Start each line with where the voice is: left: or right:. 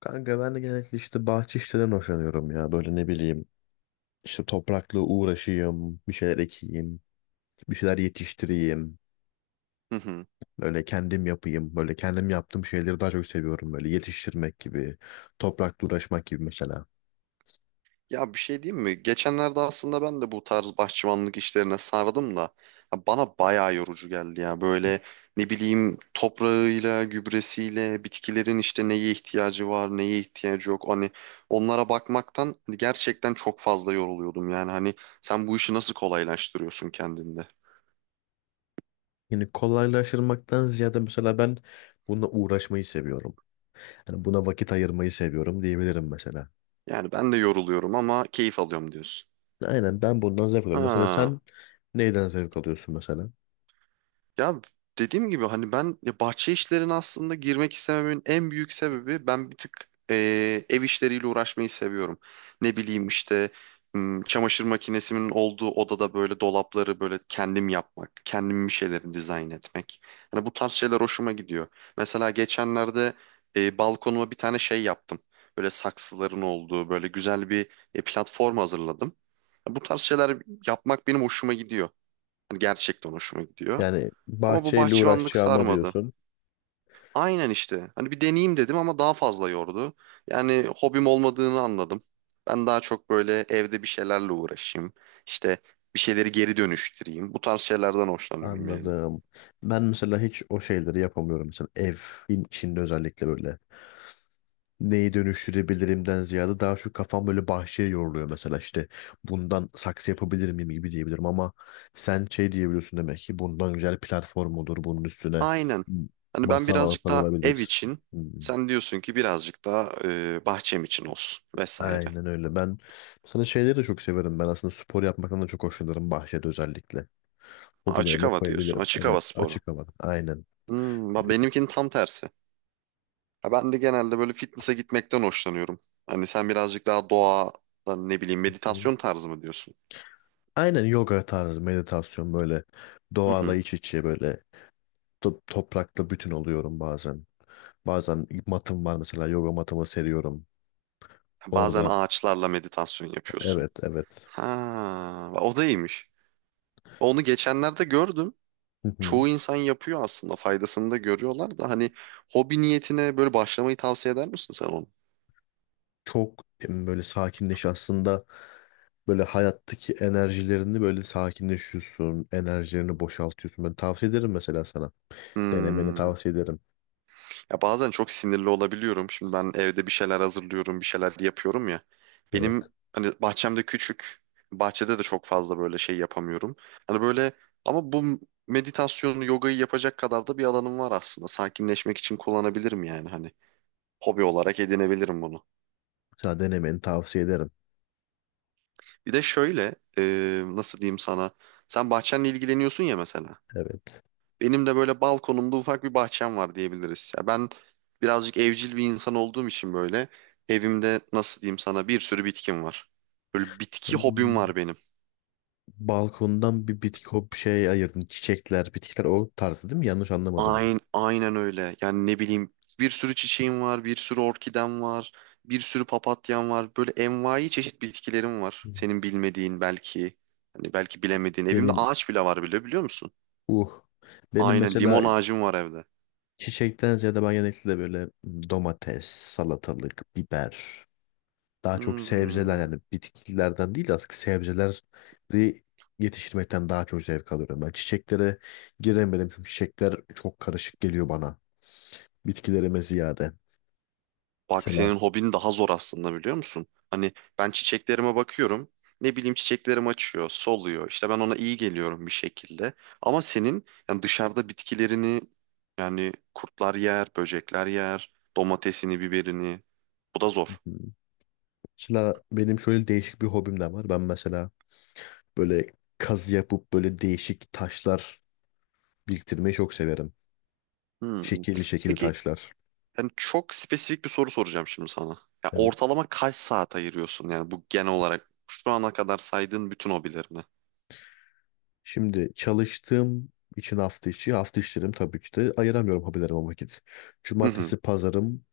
left: Kanka ben de genellikle işte bahçe işlerinden hoşlanıyorum ya. Böyle ne bileyim işte toprakla uğraşayım, bir şeyler ekeyim, bir şeyler yetiştireyim.
right: Hı hı.
left: Böyle kendim yapayım. Böyle kendim yaptığım şeyleri daha çok seviyorum. Böyle yetiştirmek gibi, toprakla uğraşmak gibi mesela.
right: Ya bir şey diyeyim mi? Geçenlerde aslında ben de bu tarz bahçıvanlık işlerine sardım da ya bana bayağı yorucu geldi ya. Böyle ne bileyim toprağıyla, gübresiyle, bitkilerin işte neye ihtiyacı var, neye ihtiyacı yok. Hani onlara bakmaktan gerçekten çok fazla yoruluyordum. Yani hani sen bu işi nasıl kolaylaştırıyorsun kendinde?
left: Yani kolaylaştırmaktan ziyade mesela ben bununla uğraşmayı seviyorum. Yani buna vakit ayırmayı seviyorum diyebilirim mesela.
right: Yani ben de yoruluyorum ama keyif alıyorum diyorsun.
left: Aynen ben bundan zevk alıyorum. Mesela
right: Ha.
left: sen neyden zevk alıyorsun mesela?
right: Ya dediğim gibi hani ben ya bahçe işlerine aslında girmek istememin en büyük sebebi ben bir tık ev işleriyle uğraşmayı seviyorum. Ne bileyim işte çamaşır makinesimin olduğu odada böyle dolapları böyle kendim yapmak, kendim bir şeyleri dizayn etmek. Hani bu tarz şeyler hoşuma gidiyor. Mesela geçenlerde balkonuma bir tane şey yaptım. Böyle saksıların olduğu böyle güzel bir platform hazırladım. Bu tarz şeyler yapmak benim hoşuma gidiyor. Hani gerçekten hoşuma gidiyor.
left: Yani
right: Ama bu
left: bahçeyle
right: bahçıvanlık
left: uğraşacağıma
right: sarmadı.
left: diyorsun.
right: Aynen işte. Hani bir deneyeyim dedim ama daha fazla yordu. Yani hobim olmadığını anladım. Ben daha çok böyle evde bir şeylerle uğraşayım. İşte bir şeyleri geri dönüştüreyim. Bu tarz şeylerden hoşlanıyorum yani.
left: Anladım. Ben mesela hiç o şeyleri yapamıyorum. Mesela evin içinde özellikle böyle. Neyi dönüştürebilirimden ziyade daha şu kafam böyle bahçeye yoruluyor mesela işte bundan saksı yapabilir miyim gibi diyebilirim ama sen şey diyebiliyorsun demek ki bundan güzel platform olur, bunun üstüne
right: Aynen. Hani ben
left: masa
right: birazcık daha ev
left: yapılabilir.
right: için,
left: Hmm.
right: sen diyorsun ki birazcık daha bahçem için olsun vesaire.
left: Aynen öyle. Ben sana şeyleri de çok severim. Ben aslında spor yapmaktan da çok hoşlanırım bahçede özellikle.
right: Ha, açık
left: Hobilerime
right: hava diyorsun.
left: koyabilirim.
right: Açık
left: Evet,
right: hava sporu.
left: açık havada. Aynen.
right: Bak benimkinin tam tersi. Ya ben de genelde böyle fitness'a gitmekten hoşlanıyorum. Hani sen birazcık daha doğa, ne bileyim meditasyon tarzı mı diyorsun?
left: Aynen yoga tarzı meditasyon, böyle
right: Hı
left: doğayla
right: hı.
left: iç içe, böyle toprakla bütün oluyorum bazen. Bazen matım var mesela, yoga matımı seriyorum.
right: Bazen
left: Orada
right: ağaçlarla meditasyon yapıyorsun.
left: evet, evet.
right: Ha, o da iyiymiş. Onu geçenlerde gördüm.
left: Hı hı.
right: Çoğu insan yapıyor aslında. Faydasını da görüyorlar da hani hobi niyetine böyle başlamayı tavsiye eder misin sen onu?
left: Çok böyle sakinleş aslında, böyle hayattaki enerjilerini böyle sakinleşiyorsun. Enerjilerini boşaltıyorsun. Ben tavsiye ederim mesela sana. Denemeni
right: Hmm.
left: tavsiye ederim.
right: Ya bazen çok sinirli olabiliyorum. Şimdi ben evde bir şeyler hazırlıyorum, bir şeyler yapıyorum ya.
left: Evet.
right: Benim hani bahçem de küçük. Bahçede de çok fazla böyle şey yapamıyorum. Hani böyle ama bu meditasyonu, yogayı yapacak kadar da bir alanım var aslında. Sakinleşmek için kullanabilirim yani hani. Hobi olarak edinebilirim bunu.
left: Sana denemeni tavsiye ederim.
right: Bir de şöyle, nasıl diyeyim sana? Sen bahçenle ilgileniyorsun ya mesela.
left: Evet.
right: Benim de böyle balkonumda ufak bir bahçem var diyebiliriz. Ya ben birazcık evcil bir insan olduğum için böyle evimde nasıl diyeyim sana bir sürü bitkim var. Böyle bitki hobim
left: Hmm.
right: var benim.
left: Balkondan bir bitki hop şey ayırdın. Çiçekler, bitkiler o tarzı değil mi? Yanlış anlamadım.
right: Aynen, aynen öyle. Yani ne bileyim bir sürü çiçeğim var, bir sürü orkidem var, bir sürü papatyam var. Böyle envai çeşit bitkilerim var.
left: Ben.
right: Senin bilmediğin belki, hani belki bilemediğin. Evimde
left: Benim
right: ağaç bile var bile biliyor musun?
left: uh. Benim
right: Aynen
left: mesela
right: limon ağacım var evde.
left: çiçekten ziyade ben genellikle böyle domates, salatalık, biber. Daha çok sebzeler,
right: Hmm.
left: yani bitkilerden değil de aslında sebzeleri yetiştirmekten daha çok zevk alıyorum. Ben çiçeklere giremedim çünkü çiçekler çok karışık geliyor bana. Bitkilerime ziyade.
right: Bak
left: Mesela,
right: senin hobin daha zor aslında biliyor musun? Hani ben çiçeklerime bakıyorum. Ne bileyim çiçeklerim açıyor, soluyor. İşte ben ona iyi geliyorum bir şekilde. Ama senin yani dışarıda bitkilerini yani kurtlar yer, böcekler yer, domatesini, biberini. Bu da zor.
left: benim şöyle değişik bir hobim de var. Ben mesela böyle kazı yapıp böyle değişik taşlar biriktirmeyi çok severim.
right: Hmm.
left: Şekilli şekilli
right: Peki
left: taşlar.
right: yani çok spesifik bir soru soracağım şimdi sana. Ya
left: Evet.
right: ortalama kaç saat ayırıyorsun yani bu genel olarak şu ana kadar saydığın bütün hobilerine?
left: Şimdi çalıştığım için hafta içlerim tabii ki de ayıramıyorum hobilerime vakit.
right: Hı hı.
left: Cumartesi pazarım,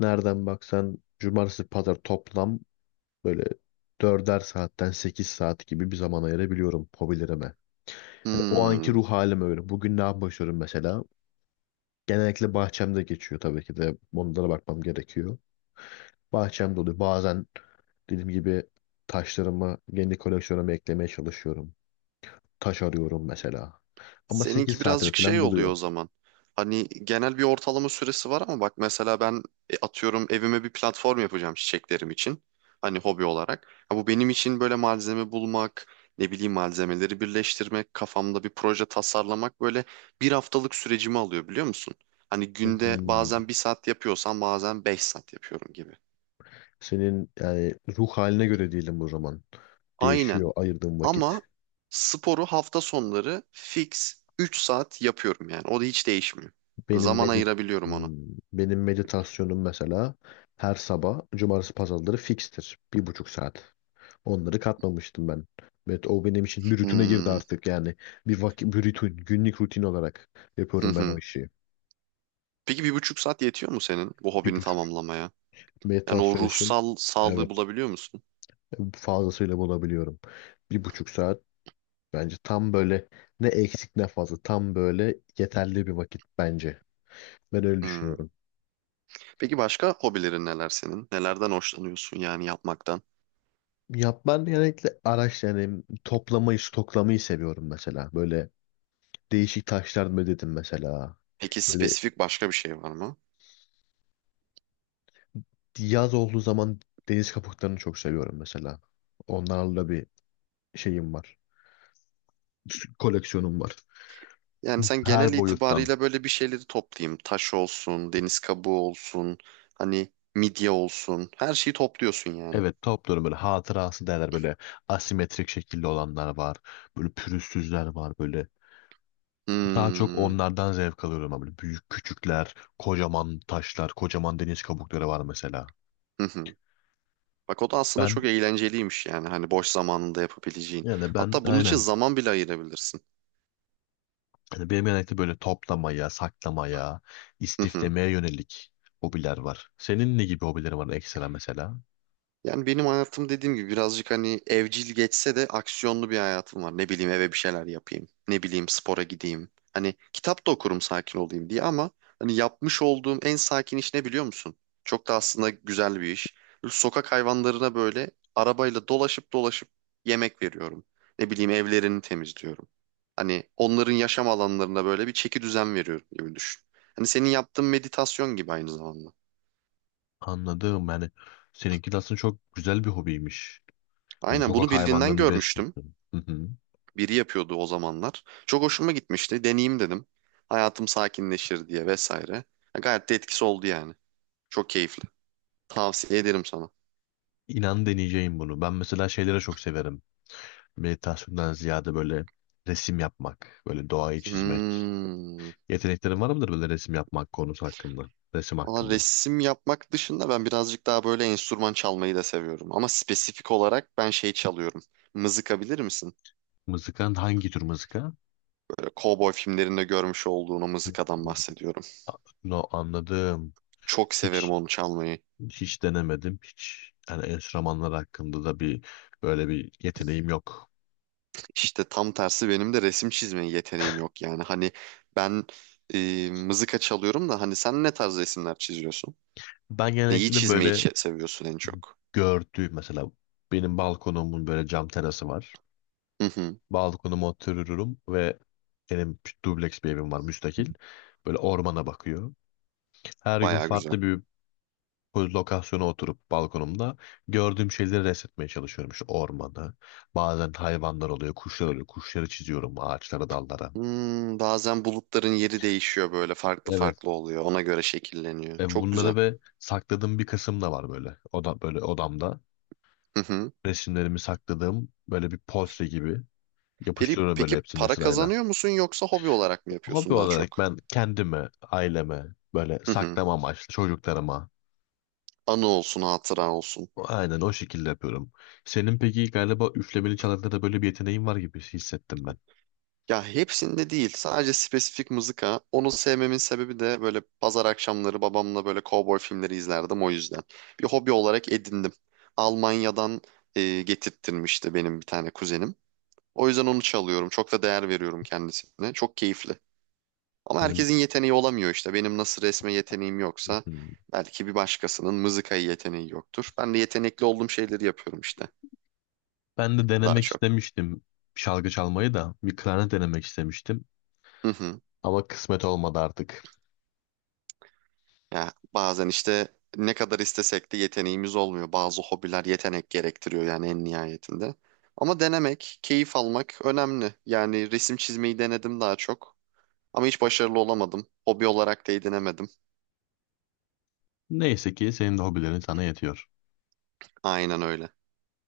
left: nereden baksan cumartesi pazar toplam böyle 4'er saatten 8 saat gibi bir zaman ayırabiliyorum hobilerime. Hani o anki
right: Hmm.
left: ruh halim öyle. Bugün ne yapmışıyorum mesela? Genellikle bahçemde geçiyor tabii ki de. Onlara bakmam gerekiyor. Bahçemde oluyor. Bazen dediğim gibi taşlarımı kendi koleksiyonuma eklemeye çalışıyorum. Taş arıyorum mesela. Ama 8
right: Seninki
left: saatimi
right: birazcık şey
left: falan
right: oluyor
left: buluyor.
right: o zaman. Hani genel bir ortalama süresi var ama bak mesela ben atıyorum evime bir platform yapacağım çiçeklerim için. Hani hobi olarak. Ha, bu benim için böyle malzeme bulmak, ne bileyim malzemeleri birleştirmek, kafamda bir proje tasarlamak böyle bir haftalık sürecimi alıyor biliyor musun? Hani günde
left: Hmm.
right: bazen 1 saat yapıyorsam bazen 5 saat yapıyorum gibi.
left: Senin yani ruh haline göre değilim o zaman.
right: Aynen
left: Değişiyor ayırdığım vakit.
right: ama sporu hafta sonları fix 3 saat yapıyorum yani o da hiç değişmiyor. Yani
left: Benim
right: zaman
left: medit
right: ayırabiliyorum ona.
left: Hmm, benim meditasyonum mesela her sabah cumartesi pazarları fikstir. 1,5 saat. Onları katmamıştım ben. Evet, o benim için bir rutine girdi
right: Hmm.
left: artık yani. Bir vakit, bir rutin, günlük rutin olarak
right: Hı
left: yapıyorum ben o
right: hı.
left: işi.
right: Peki 1,5 saat yetiyor mu senin bu
left: Bir
right: hobini
left: buçuk
right: tamamlamaya? Yani o
left: Meditasyon için
right: ruhsal sağlığı
left: evet,
right: bulabiliyor musun?
left: fazlasıyla bulabiliyorum. Bir buçuk saat bence tam böyle ne eksik ne fazla, tam böyle yeterli bir vakit bence. Ben öyle
right: Hmm.
left: düşünüyorum.
right: Peki başka hobilerin neler senin? Nelerden hoşlanıyorsun yani yapmaktan?
left: Ya ben genellikle yani toplamayı, stoklamayı seviyorum mesela. Böyle değişik taşlar mı dedim mesela.
right: Peki
left: Böyle
right: spesifik başka bir şey var mı?
left: yaz olduğu zaman deniz kabuklarını çok seviyorum mesela. Onlarla bir şeyim var. Koleksiyonum var.
right: Yani sen
left: Her
right: genel
left: boyuttan.
right: itibariyle böyle bir şeyleri toplayayım. Taş olsun, deniz kabuğu olsun, hani midye olsun. Her şeyi topluyorsun yani.
left: Evet, topluyorum, böyle hatırası derler, böyle asimetrik şekilde olanlar var. Böyle pürüzsüzler var böyle. Daha çok
right: Hmm.
left: onlardan zevk alıyorum ama böyle büyük küçükler, kocaman taşlar, kocaman deniz kabukları var mesela.
right: Hı hı. Bak o da aslında
left: Ben
right: çok eğlenceliymiş yani. Hani boş zamanında yapabileceğin.
left: yani ben
right: Hatta bunun için
left: aynen
right: zaman bile ayırabilirsin.
left: benim genellikle böyle toplamaya, saklamaya,
right: Hı hı.
left: istiflemeye yönelik hobiler var. Senin ne gibi hobilerin var ekstra mesela?
right: Yani benim hayatım dediğim gibi birazcık hani evcil geçse de aksiyonlu bir hayatım var. Ne bileyim eve bir şeyler yapayım. Ne bileyim spora gideyim. Hani kitap da okurum sakin olayım diye ama hani yapmış olduğum en sakin iş ne biliyor musun? Çok da aslında güzel bir iş. Böyle sokak hayvanlarına böyle arabayla dolaşıp dolaşıp yemek veriyorum. Ne bileyim evlerini temizliyorum. Hani onların yaşam alanlarına böyle bir çeki düzen veriyorum gibi düşün. Hani senin yaptığın meditasyon gibi aynı zamanda.
left: Anladım, yani seninki de aslında çok güzel bir hobiymiş. Yani
right: Aynen bunu
left: sokak
right: birinden
left: hayvanlarını
right: görmüştüm.
left: besliyorsun. Hı hı.
right: Biri yapıyordu o zamanlar. Çok hoşuma gitmişti. Deneyeyim dedim. Hayatım sakinleşir diye vesaire. Ya gayet de etkisi oldu yani. Çok keyifli. Tavsiye ederim sana.
left: İnan deneyeceğim bunu. Ben mesela şeylere çok severim. Meditasyondan ziyade böyle resim yapmak, böyle doğayı çizmek.
right: Hmm.
left: Yeteneklerin var mıdır böyle resim yapmak konusu hakkında? Resim
right: Valla
left: hakkında.
right: resim yapmak dışında ben birazcık daha böyle enstrüman çalmayı da seviyorum. Ama spesifik olarak ben şey çalıyorum. Mızıka bilir misin?
left: Mızıkan, hangi tür mızıka?
right: Böyle kovboy filmlerinde görmüş olduğun o mızıkadan bahsediyorum.
left: No, anladım.
right: Çok severim
left: Hiç
right: onu çalmayı.
left: hiç denemedim. Hiç, yani enstrümanlar hakkında da bir böyle bir yeteneğim yok.
right: İşte tam tersi benim de resim çizme yeteneğim yok yani. Hani ben mızıka çalıyorum da hani sen ne tarz resimler çiziyorsun?
left: Ben
right: Neyi
left: genellikle
right: çizmeyi
left: böyle
right: seviyorsun en çok?
left: gördüğüm mesela, benim balkonumun böyle cam terası var.
right: Hı hı,
left: Balkonuma otururum ve benim dubleks bir evim var, müstakil. Böyle ormana bakıyor. Her gün
right: bayağı güzel.
left: farklı bir lokasyona oturup balkonumda gördüğüm şeyleri resmetmeye çalışıyorum. İşte ormanı. Bazen hayvanlar oluyor, kuşlar oluyor. Kuşları çiziyorum ağaçlara, dallara.
right: Bazen bulutların yeri değişiyor böyle farklı
left: Evet.
right: farklı oluyor. Ona göre şekilleniyor.
left: E
right: Çok güzel.
left: bunları ve sakladığım bir kısım da var böyle. Böyle odamda.
right: Hı hı.
left: Resimlerimi sakladığım böyle bir portre gibi
right: Peki,
left: yapıştırıyorum böyle
right: peki
left: hepsini
right: para
left: sırayla.
right: kazanıyor musun yoksa hobi olarak mı
left: Hobi
right: yapıyorsun daha
left: olarak
right: çok?
left: ben kendimi, aileme böyle
right: Hı hı.
left: saklama amaçlı, çocuklarıma
right: Anı olsun, hatıra olsun.
left: aynen o şekilde yapıyorum. Senin peki galiba üflemeli çalarda da böyle bir yeteneğin var gibi hissettim ben.
right: Ya hepsinde değil. Sadece spesifik mızıka. Onu sevmemin sebebi de böyle pazar akşamları babamla böyle kovboy filmleri izlerdim o yüzden. Bir hobi olarak edindim. Almanya'dan getirttirmişti benim bir tane kuzenim. O yüzden onu çalıyorum. Çok da değer veriyorum kendisine. Çok keyifli. Ama
left: Yani
right: herkesin yeteneği olamıyor işte. Benim nasıl resme yeteneğim yoksa
left: hmm,
right: belki bir başkasının mızıkaya yeteneği yoktur. Ben de yetenekli olduğum şeyleri yapıyorum işte
left: ben de
right: daha
left: denemek
right: çok.
left: istemiştim, şalgı çalmayı da, bir klarnet denemek istemiştim ama kısmet olmadı artık.
right: Ya bazen işte ne kadar istesek de yeteneğimiz olmuyor. Bazı hobiler yetenek gerektiriyor yani en nihayetinde. Ama denemek, keyif almak önemli. Yani resim çizmeyi denedim daha çok. Ama hiç başarılı olamadım. Hobi olarak da edinemedim.
left: Neyse ki senin de hobilerin sana yetiyor.
right: Aynen öyle.